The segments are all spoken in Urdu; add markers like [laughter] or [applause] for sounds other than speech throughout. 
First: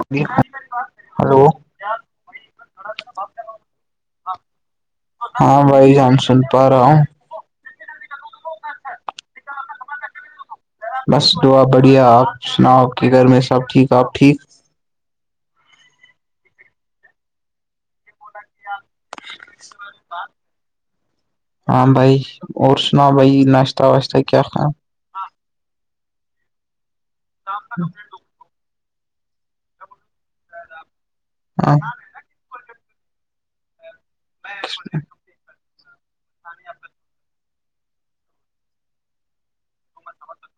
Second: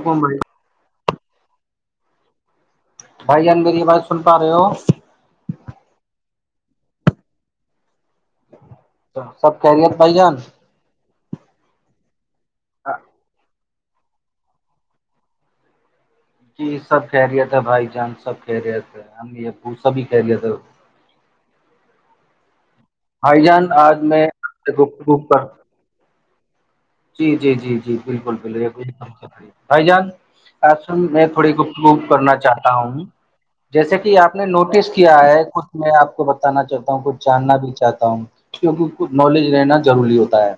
حکم بھائی ہلو بھائی جان میری آواز سن پا رہے ہو ہاں بھائی جان سن پا رہا ہوں سب خیریت بھایی جان بس دعا بڑھیا آپ سناؤ آپ کے گھر میں سب ٹھیک آپ ٹھیک جی سب خیریت ہے بھائی جان سب خیریت ہے ہمم یہ سبھی خیریت ہے ہاں بھائی اور سنا بھائی جان ناشتہ آج واشہ میں کیا آپ کھا [unintelligible] جی جی جی جی بالکل بالکل بھائی جان آپ سن میں تھوڑی ہاں گفتگوف کرنا چاہتا ہوں جیسے کہ آپ نے نوٹس کیا ہے کچھ میں آپ کو بتانا چاہتا ہوں کچھ جاننا بھی چاہتا ہوں کیونکہ کچھ نالج رہنا ضروری ہوتا ہے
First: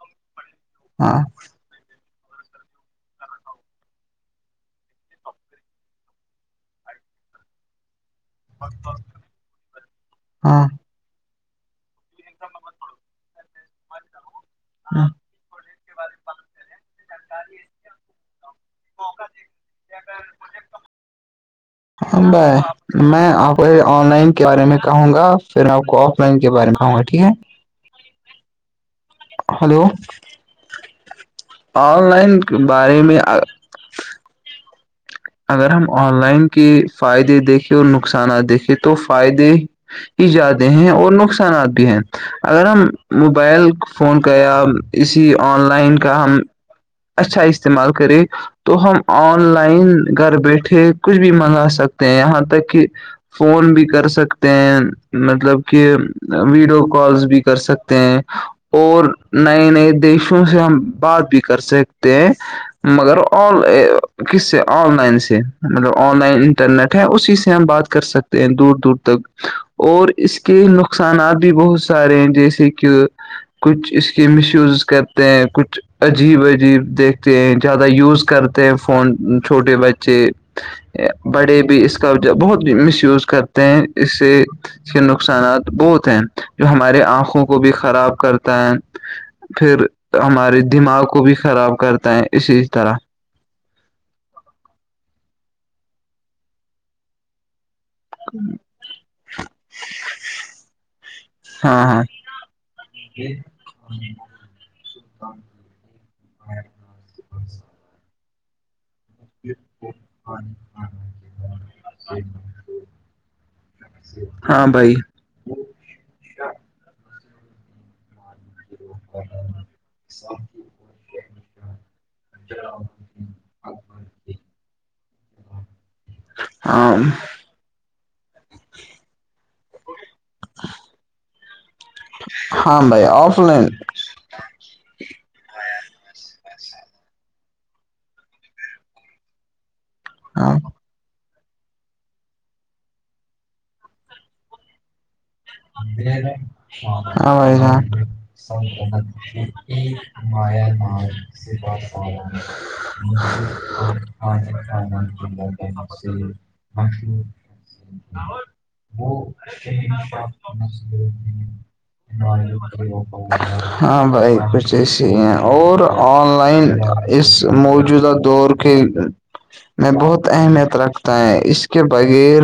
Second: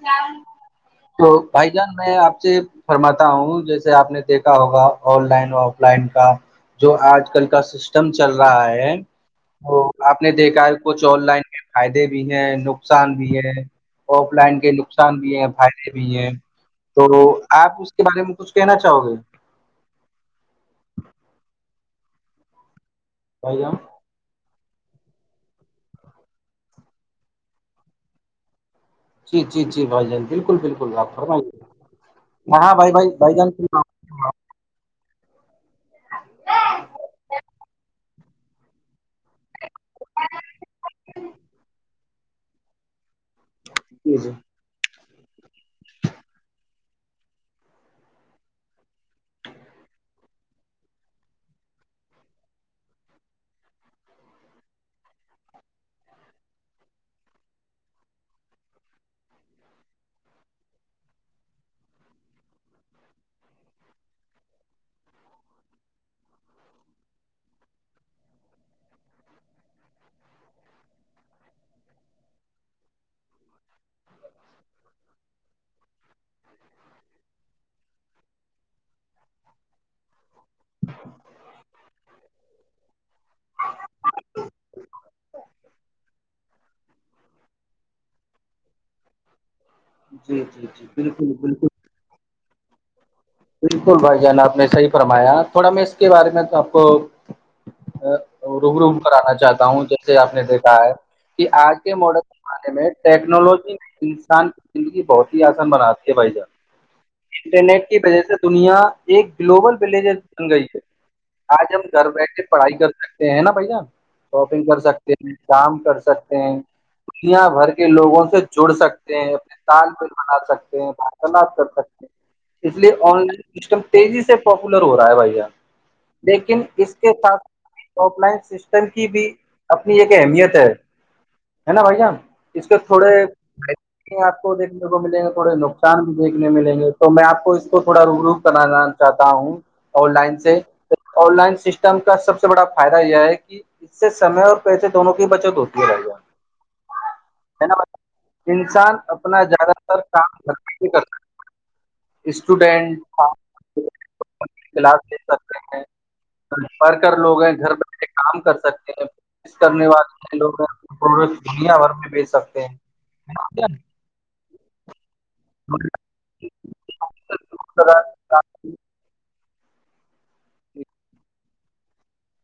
ہاں تو بھائی جان میں آپ سے فرماتا ہوں جیسے آپ نے دیکھا ہوگا آن لائن آف لائن کا جو آج کل کا سسٹم چل رہا ہے وہ آپ نے ہاں دیکھا ہے کچھ آن لائن فائدے بھی ہیں نقصان بھی ہے آف لائن کے نقصان بھی ہیں فائدے بھی ہے تو آپ اس کے بارے میں کچھ کہنا چاہو گے [inaudible] بھائی میں بھائی آپ جان آن لائن کے بارے میں کہوں گا پھر میں آپ کو آف لائن کے بارے میں کہوں گا ٹھیک ہے جی جی جی ہلو بھائی جان بالکل بالکل آپ فرمائیے آن لائن ہاں کے ہاں بھائی بارے بھائی میں بھائی جان [unintelligible] اگر ہم آن لائن کے فائدے دیکھیں اور نقصانات دیکھیں تو فائدے ہی زیادہ ہیں اور نقصانات بھی ہیں اگر ہم موبائل جی فون جی کا یا کسی آن لائن کا ہم اچھا استعمال کریں تو ہم آن لائن گھر بیٹھے کچھ بھی منگا سکتے ہیں یہاں تک کہ فون بھی کر سکتے ہیں مطلب کہ ویڈیو کالس بھی کر سکتے ہیں اور نئے نئے دیشوں سے ہم بات بھی کر سکتے ہیں مگر آن کس سے آن لائن سے مطلب آن لائن انٹرنیٹ ہے اسی سے ہم بات کر سکتے ہیں دور دور تک اور اس کے نقصانات بھی بہت سارے ہیں جیسے کہ کچھ اس کی مس یوزز کرتے ہیں کچھ عجیب عجیب دیکھتے ہیں زیادہ یوز کرتے ہیں فون چھوٹے بچے بڑے بھی اس کا بہت مس یوز کرتے ہیں اس سے اس کے نقصانات بہت ہیں جو ہماراری آنکھوں کو بھی خراب کرتا ہے پھر جی ہمارے جی جی دماغ کو بالکل بھی بالکل خراب کرتا ہے اسی طرح بالکل بھائی جان آپ نے صحیح فرمایا تھوڑا میں اس کے بارے میں تو آپ کو روم روم کرانا چاہتا ہوں جیسے آپ نے دیکھا ہے کہ آج ہاں کے ہاں ماڈن زمانے میں ٹیکنالوجی نے انسان کی زندگی بہت ہی آسان بناتی ہے بھائی جان انٹرنیٹ کی وجہ سے دنیا ایک گلوبل ولیجر بن گئی ہے آج ہم گھر بیٹھے پڑھائی کر سکتے ہیں نا بھیا شاپنگ ہاں کر بھائی سکتے ہیں کام کر سکتے ہیں دنیا بھر کے لوگوں سے جڑ سکتے ہیں اپنے تال پل بنا سکتے ہیں بلاات کر سکتے ہیں اس لیے آن لائن سسٹم تیزی سے پاپولر ہو رہا ہے بھیا لیکن ہاں اس کے ساتھ ساتھ آف لائن سسٹم کی بھی اپنی ایک اہمیت ہے ہے نا بھیا اس کے ہاں بھائی تھوڑے آف لائن آپ کو دیکنے کو ملیں گے تھوڑے نقصان بھی دیکھنے ملیں گے تو میں آپ کو اس کو تھوڑا روب روخ کرا گ چاہتا ہوں آن لائن ہاں سے تو آن لائن سسٹم کا سب سے بڑا فائدہ یہ ہے کہ اس سے سمے اور پیسے دونوں کی بچت ہوتی ہے بھائییا آئی جا بھائی؟ انسان سطنت اپنا زیادہ تر ما کام ن کر اسٹوڈینٹ کلاس لے سکتے ہیں شور ورکر لوگ ہیں گھر بیٹھے کام کر سکتے ہیں وہ ف ن ہاں بھائی کچھ ایسے ہی ہیں اور آن لائن اس موجودہ دور کے میں بہت اہمیت رکھتا ہے اس کے بغیر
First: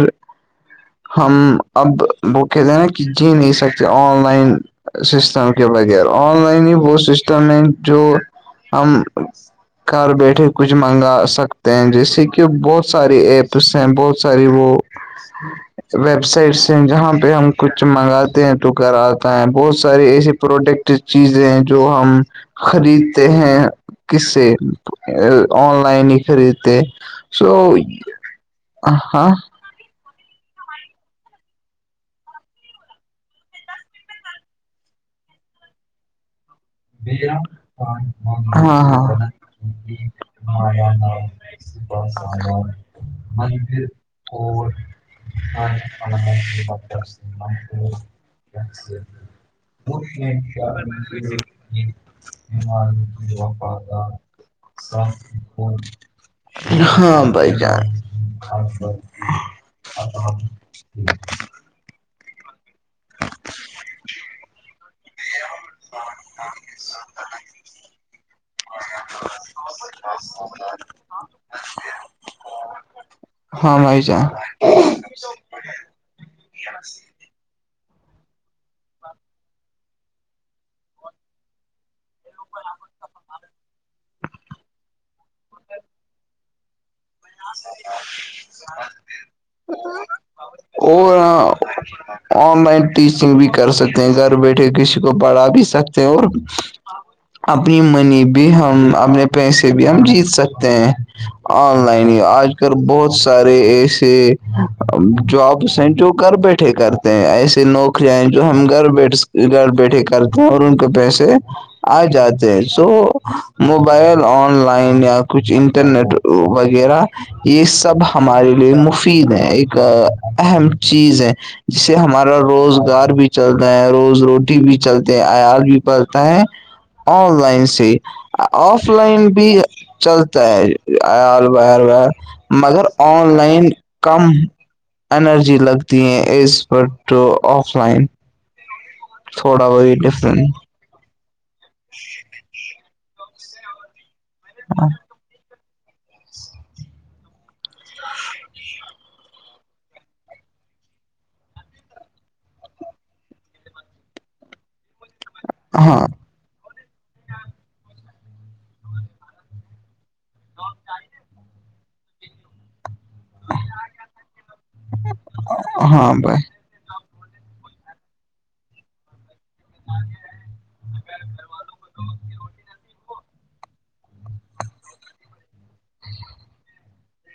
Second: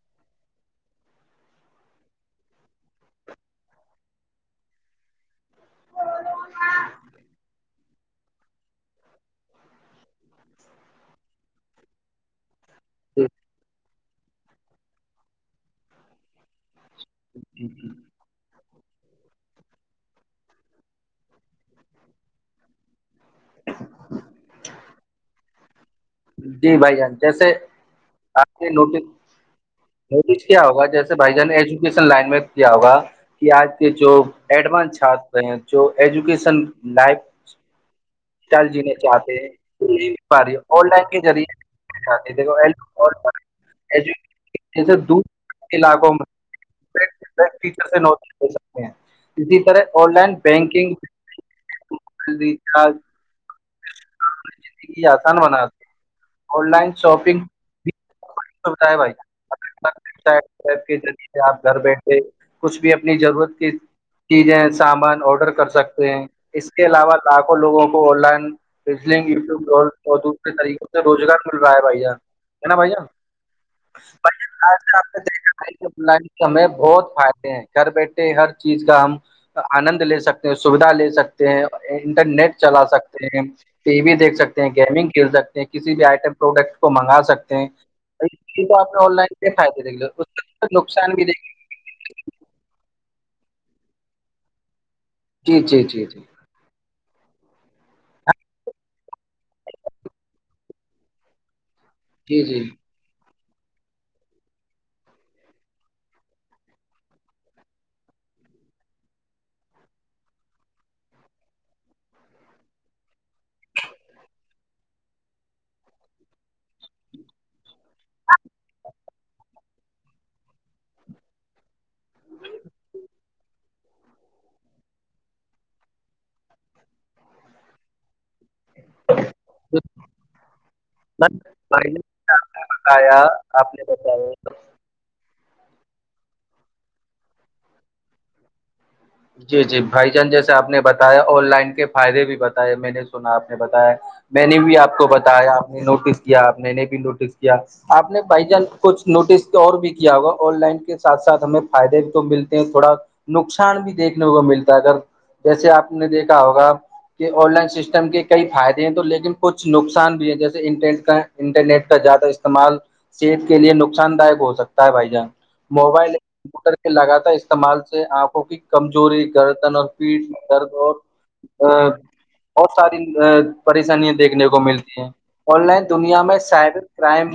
ہم اب وہ کہتے نا کہ جی نہیں سکتے آن لائن سسٹم کے بغیر آن لائن ہی وہ سسٹم ہے جو ہم گھر بیٹھے کچھ منگا سکتے ہیں جیسے کہ بہت سارے ایپس ہیں بہت ساری وہ ویب سائٹس ہیں جہاں پہ ا ہم کچھ منگا تو گھر آتا ہے بہت سارے ایس پروڈکٹ چیزیں ہیں جو ہم خریدتے ہیں کس سے آن لائن ہی جی خریے بھائی جان سو جیسے ہاں یہ کچھ کیا ہوگ جیسے بھائی جان ایجوکیشن لائن میں کیا ہوگا کہ آج کے جو ایڈوانس چات ہیں جو ایجوکیشن لائف بییر اسٹائل جینے چاہتے ہیں ہاں وہ نہیں مل پا رہی ہے، آن لائن کے ہاں ذریعے ہم پ دودھ سے نوٹس لے سکتے ہیں ہاں اسی طرح آن لائن بینکنگ ریچارج وا پ تھاہ زندگی آسان بناتی ہے آن لائن ہاں شاپنگ بھائی جان سوھا ہے بھائیپ گھر بیٹھے کچھ بھی اپنی ضرورت کی چیزیں سامان آڈر کر سکتے ہیں اس کے علاوہ لاکھوں لوگوں کو آن لائن فلنگ یوب ادوگ کے طریقوں سے روزگار مل رہا ہے بھیا ہے ن بھائییا ہاں بھائی جان آج آپ نے دیکھا لائن ہمیں بہت فائدے ہیں گھر بیٹھے ہر چیز کا ہم آنند لے سکتے ہیں سویدھا لے سکتے ہیں انٹرنیٹ چلا سکتے ہیں ٹی وی دیکھ سکتے ہیں گیمنگ کھیل سکتے ہیں کسی بھی آئٹم پروڈکٹ کو منگا سکتے ہیں آپ نے آن لائن پ کھیک نقصان اور بھی دیک آن لائن ٹیچنگ بھی کر سکتے ہیں گھر بیٹھے کسی کو بڑھا بھی سکتے ہیں اور ہ اپنی منی بھی ہم اپنے پیسے بھی ہم جیت سکتے ہیں اور ینی آج جی کل بہت سارے ایسے جابس ہیں جو کر بیٹھے کرتے ہیں ایسے لو کھئے جو ہم گھر بیھ گھر بیٹھے کرتے ہیں اور ان کے پیسے آ جاتے ہیں سو موبائل آن لائن یا کچھ انٹرنیٹ وہ وغیرہ یہ سب ہمارے لیے مفید ہے ایک اہم چیز ہے جس سے ہمارا روزگار بھی چلتا ہے روز روٹی بھی چلتے ہیں آیات بھی پلتا ہے آن لائن سے آف لائن بھی چلتا ہے مگر بتایا آن لائن آپ نے کم بتایا انرجی لگتی ہیں ایزپ ٹو آف لائن [unintelligible] جی تھوڑا جی وہی بھائی جان جیسے ڈفرنٹ آپ نے بتا [unintelligible] آن لائن کے فائدے بھی بتاائے میں نے سنا آپ نے بتایا میں نے بھی آپ کو بتا [unintelligible] یا آپ نے نوٹس کیا آپ نے بھی نوٹس کیا آپ نے بائی جان کچھ نوٹس [unintelligible] اور بھی کیا ہوگا آن لائن کے سھ ساتھ ہمیں فائدے بھی تو ملتے ہیں تھوڑا نقصان بھی دیکھنے کو ملتا اگر جیسے آپ ہاں نے دیکھا ہوگا [unintelligible] کہ آن لائن سسٹم کے کئی فائدے ہیں تو لیکن کچھ نقصان بھی ہے جیسے انٹرنیٹ کا انٹرنیٹ کا زیادہ استعمال صحت کے لیے نقصان داک ہو سکتا ہے بھائی جان موبائل ہاں بھائی کمپوٹر لگاتار استعمال سے آنکھوں کی کمزوری گردن اور پیٹ درد اور ا بہت ساری پریشانییاں دیکھنے کو ملتی ہیں [unintelligible] آن لائن دنیا میں سائبر کرائم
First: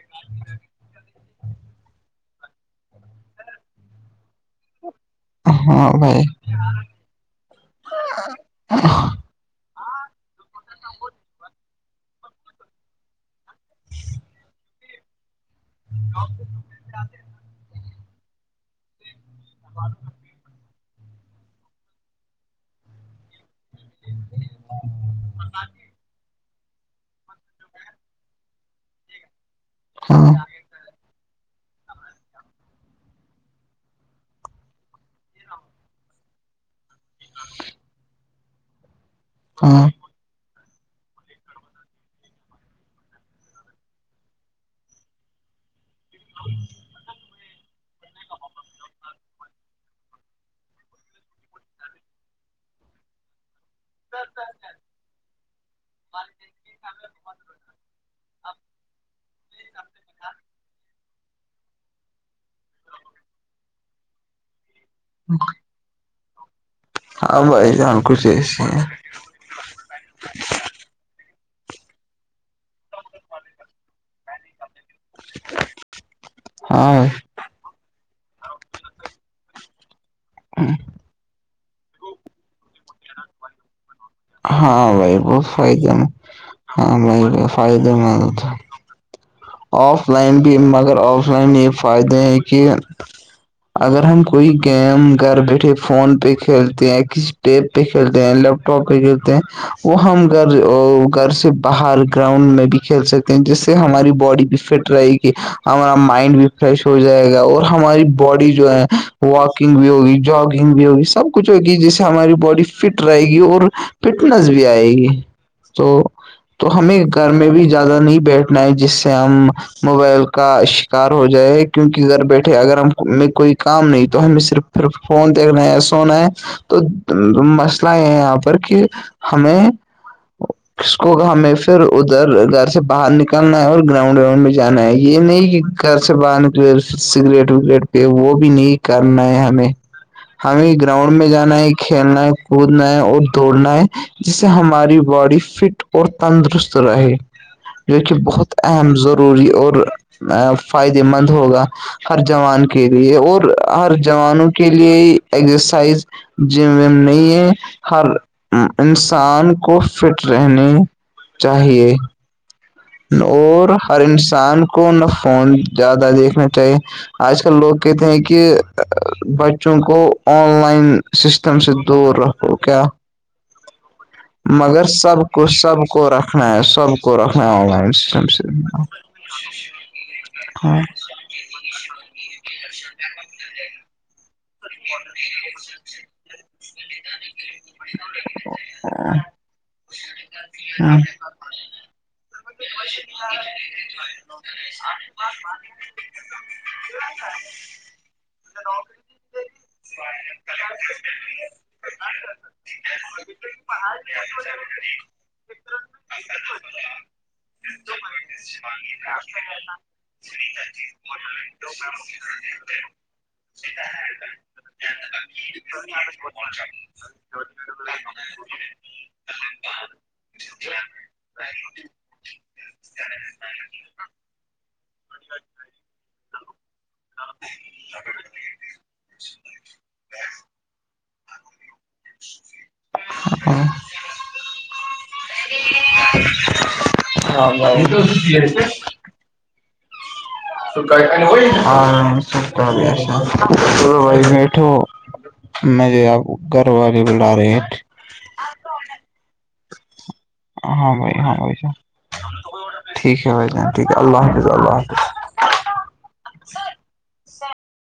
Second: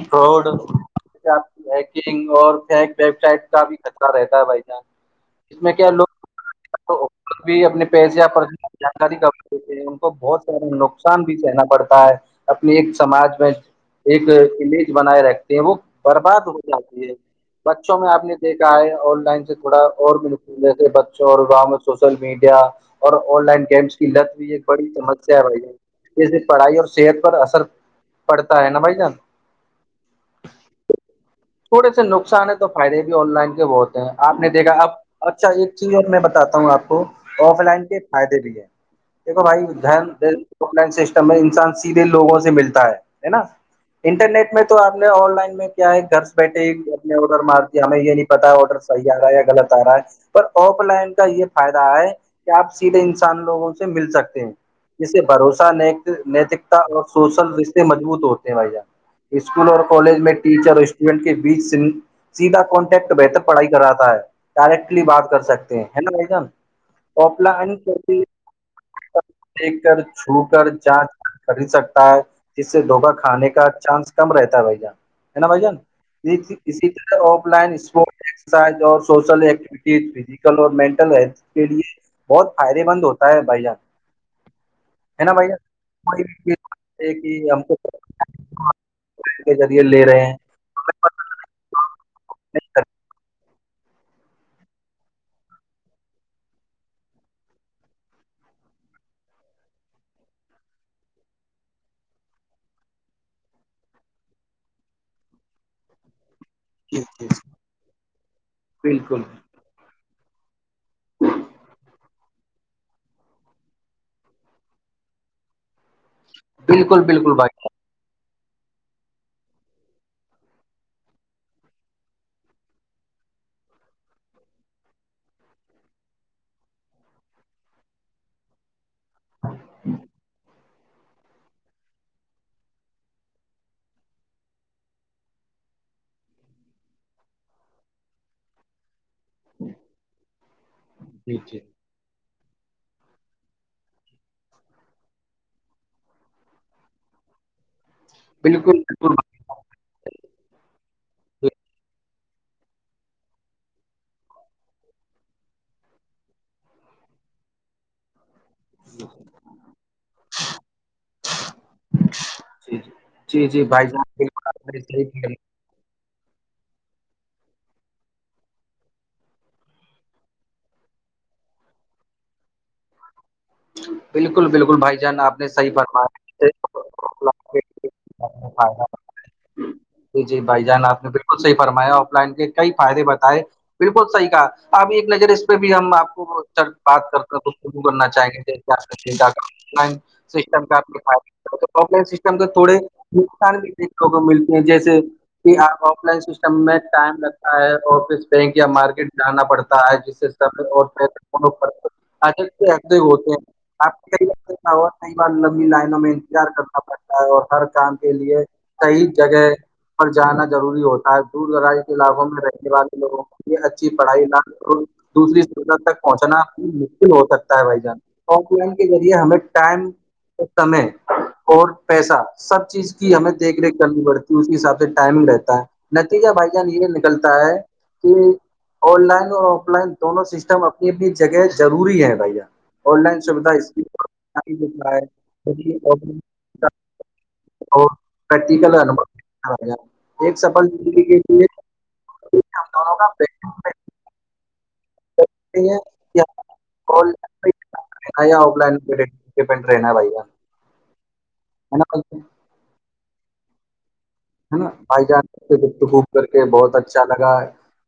نگ اور ویب سائٹ کا بھی خطرہ رہتا ہے بائی چانس ج میں کیا ہاں لوگ بھائی تو بھی اپنے پیسیاب پر ہاں جانکاری کر [unintelligible] ان کو بہت سارا نقصان بھی سنا پڑتا ہے اپنے ایک سماج میں [unintelligible] ایک امیج بنائے رکھتے ہیں وہ برباد ہو جاتی ہے بچوں میں آپ نے دیکھا ہے آن لائن سے تھوڑا اور بھی ن [unintelligible] جیسے بچوں اور گاؤں میں سوشل میڈیا اور آن لائن [unintelligible] گمس کی لت بھی ایک بڑی سمسیا رہی ہےسے پڑھائی اور صحت پر اثر پڑتا ہے نا بھائی جان ہاں [unintelligible] تھوڑے سے نقصان ہے تو فائدے بھی آن لائن کے بہتے ہیں آپ نے دیکھا اب اچھا ایک چیز اور میں بتاتا ہوں آپ کو کو آف لائن کے فائدے بھی ہیں دیکھو بھائی ہاں دن د آن لائن سسٹم میں انسان سیدھے لوگوں سے ملتا ہے ہے نا انٹرنیٹ میں تو آپ نے آن لائن میں کیا ہے گھر سے بیٹھے ہی اپنے آڈر مارتی ہے ہمیں یہ نہیں پتا ہے آرڈر صحیح آ رہا غط آ رہا ہے پر آف لائن کا یہ فائدہ ہے کہ آپ سیھے انسان لوگوں سے مل سکتے ہیں ج سے بھروسہ ن نیتکتا اور سوشل رشتے مضبوط ہوتے ہیں بھیا اسکول اور کالج میں ٹیچر ونٹ کے بیچ سے سیدھا کانٹیکٹ بہتر پڑھائی کر رہا ہے ڈائریکٹلی بات کر سکتے ہے نا وھ گان [unintelligible] ہاں بھائی جان کچھ ایسی ہے دیک کر چھو کر جانچ کر ہی سکتا ہے [unintelligible] جس سے دھوکا کھانے کا چانس کم رہتا ہے بھائی جان [unintelligible] ہے نا بھ جان اسی ہاں طرح آف لائن اسپ [unintelligible] اور سوشل ایکٹیوٹیز فیزیکل اور مینٹل ھ کے لیے بہت فائدے مند ہوتا ہے بھائی جان ہاں بھائی ہے نا بہت جان فائدے میں کوئی بھی چیز ہاں بائی فائدے مند ہو تھا اس کے ذریعے لے رہے ہیں [unintelligible] مگر آف لائن یہ فائدے ہیں کہ اگر ہم کوئی گیم گھر بیٹھے فون پہ کھیلتے ہیں کسی پ پہ کھیلتے ہیں لیپ ٹاپ پہ کھیلتے ہیں وہ ہم گھر گھر سے باہر گراؤنڈ میں بھی کھیل سکتے ہیں جس سے ہماری باڈی بھی فٹ رہے گی ہمارا مائنڈ بھی فریش ہو جی جی جائے گا اور ہماری باڈی جو ہے بالکل و نگ بھی ہوگی جگنگ بھی ہوگی سب کچھ ہوگی جس سے ہماری باڈی فٹ رہے گی اور فٹنس بھی آئے گی تو [unintelligible] تو ہمیں بالکل گھر بالکل میں بھائی بھی زیادہ نہیں بیٹھنا ہے جس سے ہم موبائل کا شکار ہو جائے کیونکہ گھر بیٹھے اگر ہم کوئی کام نہیں تو ہمیں صرف پھر فون دیکھنا ہے سونا ہے تو مسئلہ یہ ہے یہاں پر کہ [unintelligible] ہمیں اس کو ہمیں پھر ادھر گھر سے باہر نکلنا ہے اور گراؤنڈ وراؤنڈ میں جانا ہے یہ نہیں کہ گھر سے باہر سگریٹ وگریٹ پہ وہ بھی نہیں [unintelligible] کرنا ہے ہمیں ہمیں گراؤنڈ میں جانا ہے کھیلنا ہے کودنا ہے اور دوڑنا ہے جس سے ہماری باڈی فٹ اور تندرست رہے جو کہ بہت اہم ضروری اور ا فائدے مند ہوگا [unintelligible] ہر جوان کے لیے اور ہر جوانوں کے لیے ایزرسائز ج وم نہیں ہے ہر انسان کو فٹ رہنے چاہیے جی جی جی جی اور بھائی ہر جان بالکل انسان آپ نے کو نہ صحیح کہا۔ فون زیادہ دیکھنا چاہیے آج کل لوگ کہتے ہیں کہ بچوں کو آن لائن سسٹم سے دور رکھو کیا بالکل بالکل مگر بھائی سب جان آپ کو نے صحیح سب کو رکھنا ہے سب کو رکھنا ہوگا فرمایا جی جی بھائی ہاں جان [inaudible] آپ نے بالکل صح فرمایا آف لائن کے کئی فائدے بتائے بالکل صحیح کا اب ایک نظر اس پہ بھی ہم آپ کو سر بات کر تو شروع کرنا چاہیں گے آ لائن سٹم کا آ لائن سم [unintelligible] تھوڑے نقصان بھی دیکھنے کو ملتے ہیں جیسے کہ آپ آف لائن س [unintelligible] میں ٹائم لگتا ہے آفس بینک یا مارکیٹ جانا پڑتا ہے جس سے س [unintelligible] اچھا تو ایک د ہی ہوتے ہیں آپ کو کئی بارا ہو کئی بار لمبی لائنوں میں انتظار کرنا پڑتا ہے اور ہر کام کے لیے صحیح جگہ پر جانا ضروری ہوتا ہے دور دراز کے علاقوں میں رہنے والے لوگوں لی اچھی پڑھائی ل دوسری ست تک پہنچناا مشکل ہو سکتا ہے بھائی جان آف لائن کے ذریعے ہمیں ٹائم سمے اور پیسے سب چیز کی ہمیں دیکھ ریکھ کرنی پڑتی اس کے حساب سے ٹائمنگ رہتا ہے [unintelligible] نتیجہ بھائی جان یہ نکلتا ہے کہ آن لائن اور آف لائن دونوں سسٹم اپنی اپنی جگہ ضروری ہے بھیا [unintelligible] آن لائن سویدھا اس کی دا ہے [unintelligible] ہاں تو آ [inaudible] سا [unintelligible] ہی ہم دونوں کا بیلنس بھائی بیٹھو ہے مھے آپ گھر والے بلا رہے ہیں نہیں آف لائن پ ڈپینڈ رہےنا ہے بھ ہاں بھائی ہاں بھائیان ٹھیک ہے بھائی جان ٹھیک ہے اللہ حاظ ہے نا بھائی جان کر کے دکتکوب کر کے بہت اچھا لگا